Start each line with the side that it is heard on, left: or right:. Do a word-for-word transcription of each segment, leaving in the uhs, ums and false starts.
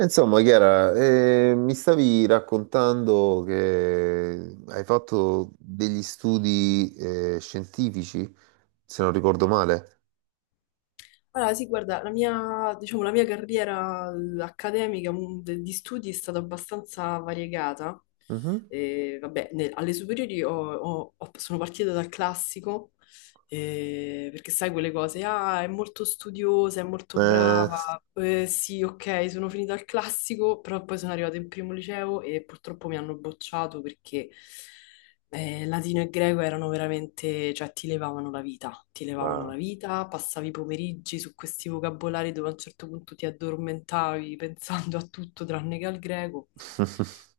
right: Insomma, Chiara, eh, mi stavi raccontando che hai fatto degli studi eh, scientifici, se non ricordo male.
left: Allora, sì, guarda, la mia, diciamo, la mia carriera eh, accademica mm, de- di studi è stata abbastanza variegata,
right: Mhm.
left: e, vabbè, ne- alle superiori ho- ho- ho- sono partita dal classico, eh, perché sai quelle cose, ah, è molto studiosa, è molto
right: Eh,
left: brava, eh, sì, ok, sono finita al classico, però poi sono arrivata in primo liceo e purtroppo mi hanno bocciato perché eh, latino e greco erano veramente, cioè ti levavano la vita, ti levavano la
right: ma
left: vita, passavi i pomeriggi su questi vocabolari dove a un certo punto ti addormentavi pensando a tutto tranne che al greco.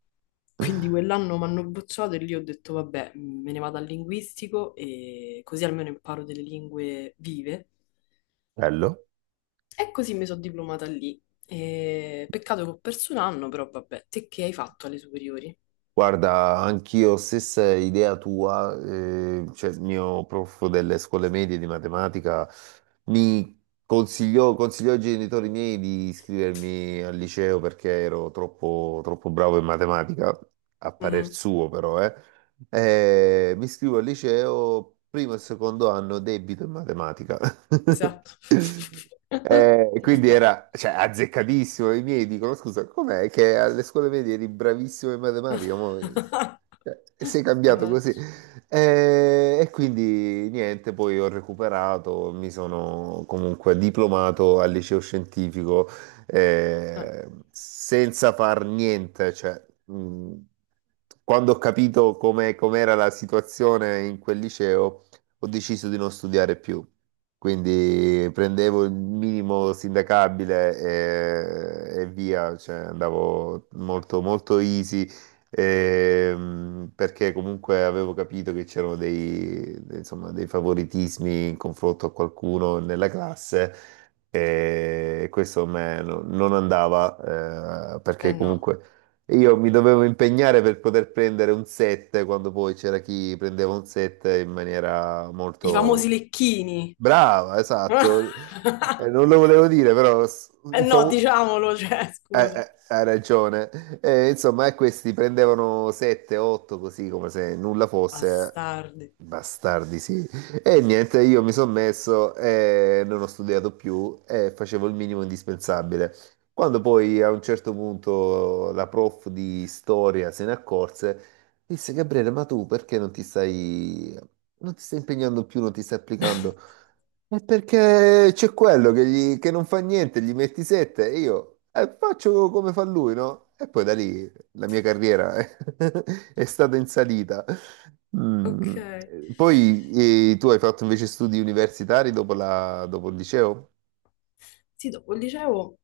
left: Quindi quell'anno mi hanno bocciato e lì ho detto, vabbè, me ne vado al linguistico e così almeno imparo delle lingue vive.
right: bello.
left: E così mi sono diplomata lì. E peccato che ho perso un anno, però vabbè, te che hai fatto alle superiori?
right: Guarda, anch'io stessa idea tua, eh, cioè il mio prof delle scuole medie di matematica mi consigliò, consigliò ai genitori miei di iscrivermi al liceo perché ero troppo, troppo bravo in matematica, a parer
left: Mhm,
right: suo però, eh. Eh, mi iscrivo al liceo, primo e secondo anno debito in matematica.
left: esatto.
right: Eh, e quindi
left: Vabbè.
right: era, cioè, azzeccatissimo. I miei dicono: Scusa, com'è che alle scuole medie eri bravissimo in matematica? Mo, cioè, sei cambiato così.
left: Mannaggia.
right: Eh, e quindi niente, poi ho recuperato, mi sono comunque diplomato al liceo scientifico
left: Eh
right: eh, senza far niente. Cioè, mh, quando ho capito come com'era la situazione in quel liceo, ho deciso di non studiare più. Quindi prendevo il minimo sindacabile e, e via, cioè andavo molto, molto easy, ehm, perché comunque avevo capito che c'erano dei, insomma, dei favoritismi in confronto a qualcuno nella classe e questo a me no- non andava, eh,
left: eh
right: perché
left: no,
right: comunque io mi dovevo impegnare per poter prendere un sette quando poi c'era chi prendeva un sette in maniera
left: i
right: molto...
left: famosi lecchini.
right: Brava, esatto. Eh, non lo volevo dire, però s-
left: Eh
right: i
left: no,
right: famu-
left: diciamolo, cioè,
right: eh,
left: scusa.
right: eh, hai ragione. Eh, insomma, e questi prendevano sette, otto così come se nulla fosse. Eh.
left: Bastardi.
right: Bastardi, sì. E niente, io mi sono messo e non ho studiato più e facevo il minimo indispensabile. Quando poi a un certo punto la prof di storia se ne accorse, disse: Gabriele, ma tu perché non ti stai, non ti stai impegnando più, non ti stai applicando? È perché c'è quello che, gli- che non fa niente, gli metti sette e io eh, faccio come fa lui, no? E poi da lì la mia carriera è, è stata in salita.
left: Ok.
right: Mm, eh, Poi eh, tu hai fatto invece studi universitari dopo, la- dopo il liceo?
left: Sì, dopo il liceo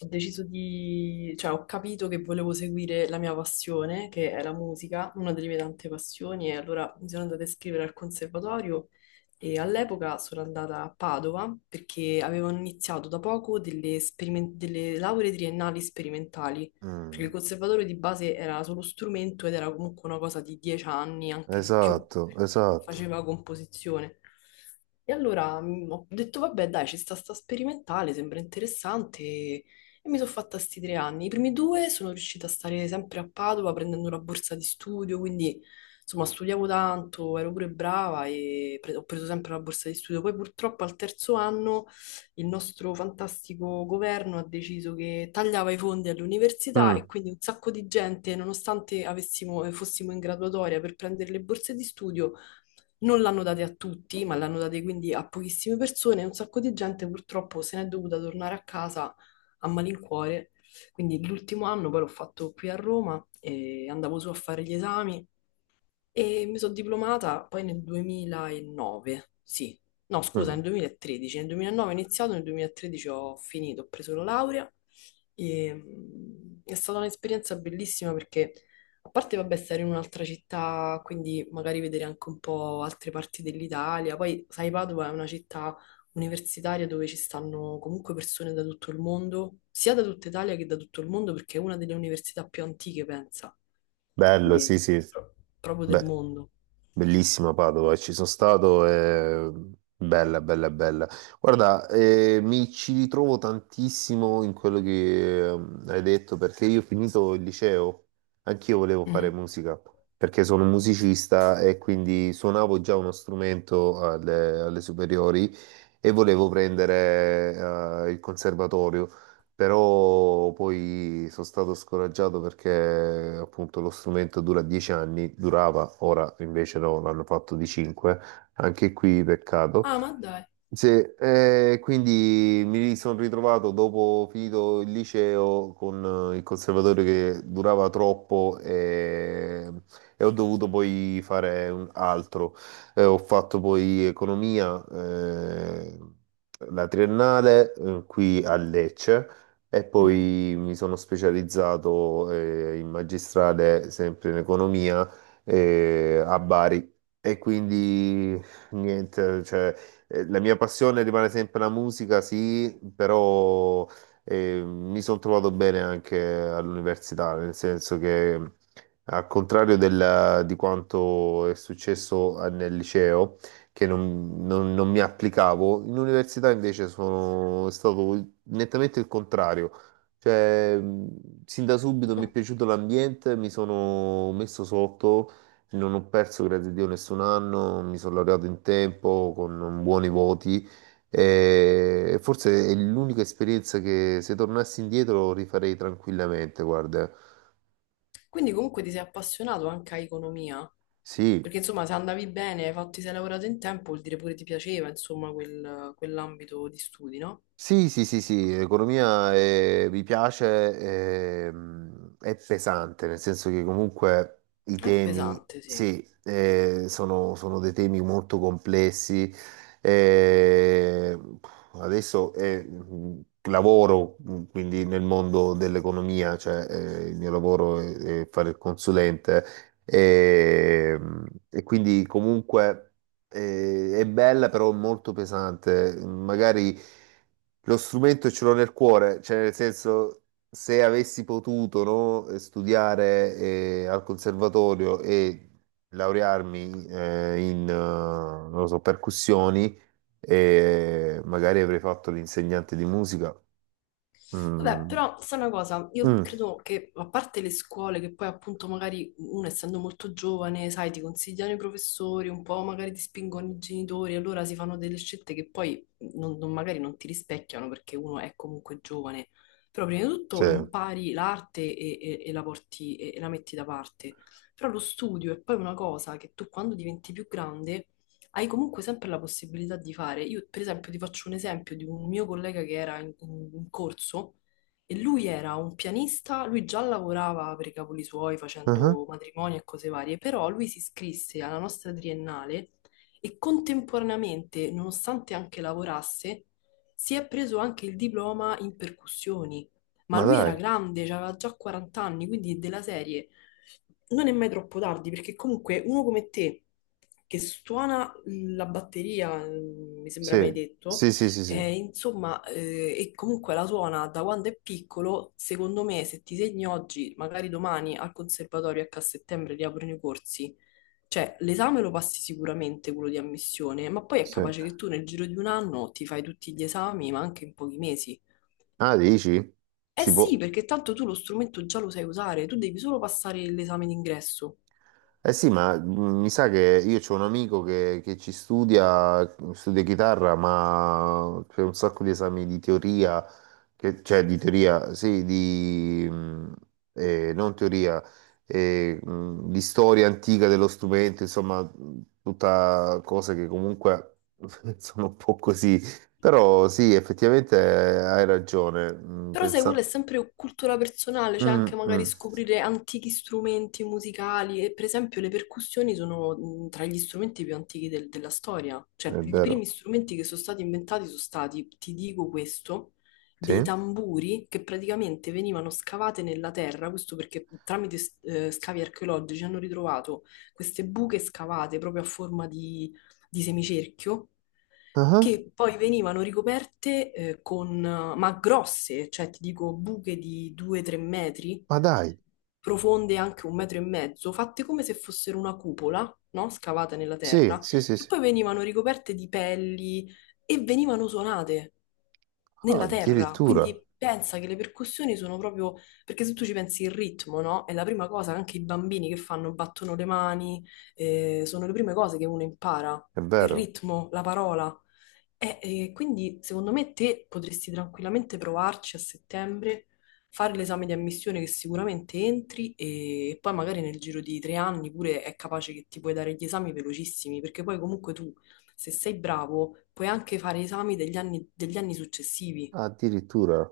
left: ho deciso di, cioè ho capito che volevo seguire la mia passione, che è la musica, una delle mie tante passioni, e allora mi sono andata a iscrivere al conservatorio e all'epoca sono andata a Padova perché avevano iniziato da poco delle, sperimen- delle lauree triennali sperimentali perché il
right: Mm.
left: conservatorio di base era solo strumento ed era comunque una cosa di dieci anni, anche di più,
right: Esatto,
left: perché
right: esatto.
left: faceva composizione. E allora mm, ho detto, vabbè, dai, ci sta sta sperimentale, sembra interessante. E mi sono fatta sti tre anni. I primi due sono riuscita a stare sempre a Padova prendendo una borsa di studio, quindi insomma studiavo tanto, ero pure brava e pre- ho preso sempre la borsa di studio. Poi purtroppo al terzo anno il nostro fantastico governo ha deciso che tagliava i fondi all'università e
right: Mm,
left: quindi un sacco di gente, nonostante avessimo- eh, fossimo in graduatoria per prendere le borse di studio, non l'hanno date a tutti, ma l'hanno date quindi a pochissime persone e un sacco di gente purtroppo se n'è dovuta tornare a casa a malincuore. Quindi l'ultimo anno poi l'ho fatto qui a Roma e andavo su a fare gli esami e mi sono diplomata poi nel duemilanove, sì, no scusa,
right: mm.
left: nel duemilatredici, nel duemilanove ho iniziato, nel duemilatredici ho finito, ho preso la laurea e mm, è stata un'esperienza bellissima perché a parte vabbè stare in un'altra città, quindi magari vedere anche un po' altre parti dell'Italia, poi sai Padova è una città universitaria dove ci stanno comunque persone da tutto il mondo, sia da tutta Italia che da tutto il mondo perché è una delle università più antiche, pensa,
right: Bello,
left: quindi
right: sì, sì.
left: pro- proprio del
right: Beh.
left: mondo.
right: Bellissima Padova, ci sono stato, è bella, bella, bella. Guarda, eh, mi ci ritrovo tantissimo in quello che ehm, hai detto perché io ho finito il liceo, anch'io volevo fare
left: Mhm.
right: musica perché sono un musicista e quindi suonavo già uno strumento alle, alle superiori e volevo prendere eh, il conservatorio però poi sono stato scoraggiato perché appunto lo strumento dura dieci anni, durava, ora invece no, l'hanno fatto di cinque, anche qui peccato.
left: Ah, ma dai.
right: Sì, eh, quindi mi sono ritrovato dopo finito il liceo con eh, il conservatorio che durava troppo e, e ho dovuto poi fare un altro. Eh, ho fatto poi economia, eh, la triennale, eh, qui a Lecce e
left: Mhm.
right: poi mi sono specializzato, eh, in magistrale sempre in economia, eh, a Bari. E quindi niente, cioè eh, la mia passione rimane sempre la musica, sì, però eh, mi sono trovato bene anche all'università, nel senso che al contrario del- di quanto è successo a- nel liceo, che non, non- non mi applicavo, in università invece sono è stato nettamente il contrario. Cioè, mh, sin da subito mi è
left: No.
right: piaciuto l'ambiente, mi sono messo sotto, non ho perso, grazie a Dio, nessun anno, mi sono laureato in tempo con buoni voti e forse è l'unica esperienza che se tornassi indietro rifarei tranquillamente, guarda.
left: Quindi comunque ti sei appassionato anche a economia,
right: Sì.
left: perché insomma se andavi bene, hai fatto, ti sei lavorato in tempo, vuol dire pure ti piaceva, insomma, quel- quell'ambito di studi, no?
right: Sì, sì, sì, sì, economia eh, mi piace, ehm, è pesante, nel senso che comunque i
left: È
right: temi,
left: pesante, sì.
right: sì, eh, sono, sono dei temi molto complessi. Eh, adesso eh, mh, lavoro mh, quindi nel mondo dell'economia, cioè eh, il mio lavoro è, è fare il consulente, ehm, e quindi comunque. Eh, è bella però molto pesante. Magari lo strumento ce l'ho nel cuore, cioè nel senso se avessi potuto no, eh, studiare eh, al conservatorio e laurearmi eh, in eh, non lo so, percussioni, eh, magari avrei fatto l'insegnante di musica.
left: Vabbè,
right: Mm.
left: però sai una cosa, io
right: Mm,
left: credo che a parte le scuole che poi appunto magari uno essendo molto giovane, sai, ti consigliano i professori, un po' magari ti spingono i genitori, allora si fanno delle scelte che poi non- non- magari non ti rispecchiano perché uno è comunque giovane. Però prima di
right: sì.
left: tutto impari l'arte e, e- e la porti e, e la metti da parte. Però lo studio è poi una cosa che tu quando diventi più grande hai comunque sempre la possibilità di fare. Io, per esempio, ti faccio un esempio di un mio collega che era in, in- in corso e lui era un pianista, lui già lavorava per i cavoli suoi
right: Ah,
left: facendo matrimoni e cose varie, però lui si iscrisse alla nostra triennale e contemporaneamente, nonostante anche lavorasse, si è preso anche il diploma in percussioni. Ma
right: ma
left: lui
right: dai,
left: era grande, aveva già quaranta anni, quindi della serie non è mai troppo tardi, perché comunque uno come te che suona la batteria, mm, mi sembra
right: sì,
left: mai detto,
right: sì, sì, sì, sì.
left: eh, insomma, eh, e comunque la suona da quando è piccolo, secondo me se ti segni oggi, magari domani al conservatorio, ecco a settembre riaprono i corsi, cioè l'esame lo passi sicuramente quello di ammissione, ma poi è
right: Sì.
left: capace che tu nel giro di un anno ti fai tutti gli esami, ma anche in pochi mesi.
right: Ah, dici?
left: Eh
right: Si
left: sì,
right: può.
left: perché tanto tu lo strumento già lo sai usare, tu devi solo passare l'esame d'ingresso.
right: Eh sì, ma mh, mi sa che io c'ho un amico che, che ci studia, studia chitarra, ma c'è un sacco di esami di teoria, che- cioè di teoria, sì, di mh, eh, non teoria, eh, mh, di storia antica dello strumento, insomma, mh, tutta cose che comunque sono un po' così. Però sì, effettivamente eh, hai ragione. mh,
left: Però sai, quella è
right: Pensa...
left: sempre cultura personale, cioè
right: Mm,
left: anche magari
right: mm,
left: scoprire antichi strumenti musicali e per esempio le percussioni sono mh, tra gli strumenti più antichi del- della storia,
right: è
left: cioè i
right: vero.
left: primi strumenti che sono stati inventati sono stati, ti dico questo,
right: Sì.
left: dei tamburi che praticamente venivano scavate nella terra, questo perché tramite s- eh, scavi archeologici hanno ritrovato queste buche scavate proprio a forma di di semicerchio
right: Ah,
left: che poi venivano ricoperte eh, con, ma grosse, cioè ti dico buche di due tre metri,
right: ma dai,
left: profonde anche un metro e mezzo, fatte come se fossero una cupola, no? Scavata nella
right: sì,
left: terra,
right: sì, sì,
left: che
right: sì.
left: poi venivano ricoperte di pelli e venivano suonate
right: Ah,
left: nella terra.
right: addirittura,
left: Quindi pensa che le percussioni sono proprio, perché se tu ci pensi il ritmo, no? È la prima cosa che anche i bambini che fanno, battono le mani, eh, sono le prime cose che uno impara
right: è
left: il
right: vero,
left: ritmo, la parola. E, e quindi secondo me te potresti tranquillamente provarci a settembre, fare l'esame di ammissione che sicuramente entri e poi magari nel giro di tre anni pure è capace che ti puoi dare gli esami velocissimi, perché poi comunque tu, se sei bravo, puoi anche fare esami degli anni, degli anni successivi.
right: addirittura.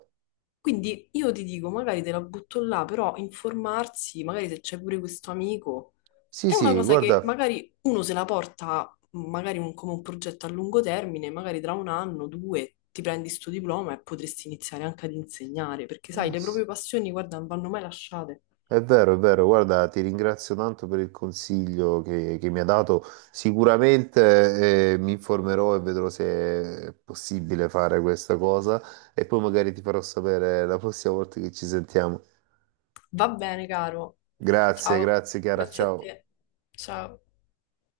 left: Quindi io ti dico, magari te la butto là, però informarsi, magari se c'è pure questo amico,
right: Sì,
left: è una
right: sì,
left: cosa che
right: guarda,
left: magari uno se la porta, magari un- come un progetto a lungo termine, magari tra un anno, due, ti prendi sto diploma e potresti iniziare anche ad insegnare, perché sai,
right: eh,
left: le
right: s-
left: proprie passioni, guarda, non vanno mai lasciate.
right: è vero, è vero, guarda, ti ringrazio tanto per il consiglio che, che mi ha dato. Sicuramente, eh, mi informerò e vedrò se è possibile fare questa cosa e poi magari ti farò sapere la prossima volta che ci sentiamo.
left: Va bene, caro.
right: Grazie,
left: Ciao,
right: grazie Chiara,
left: grazie a
right: ciao.
left: te. Ciao.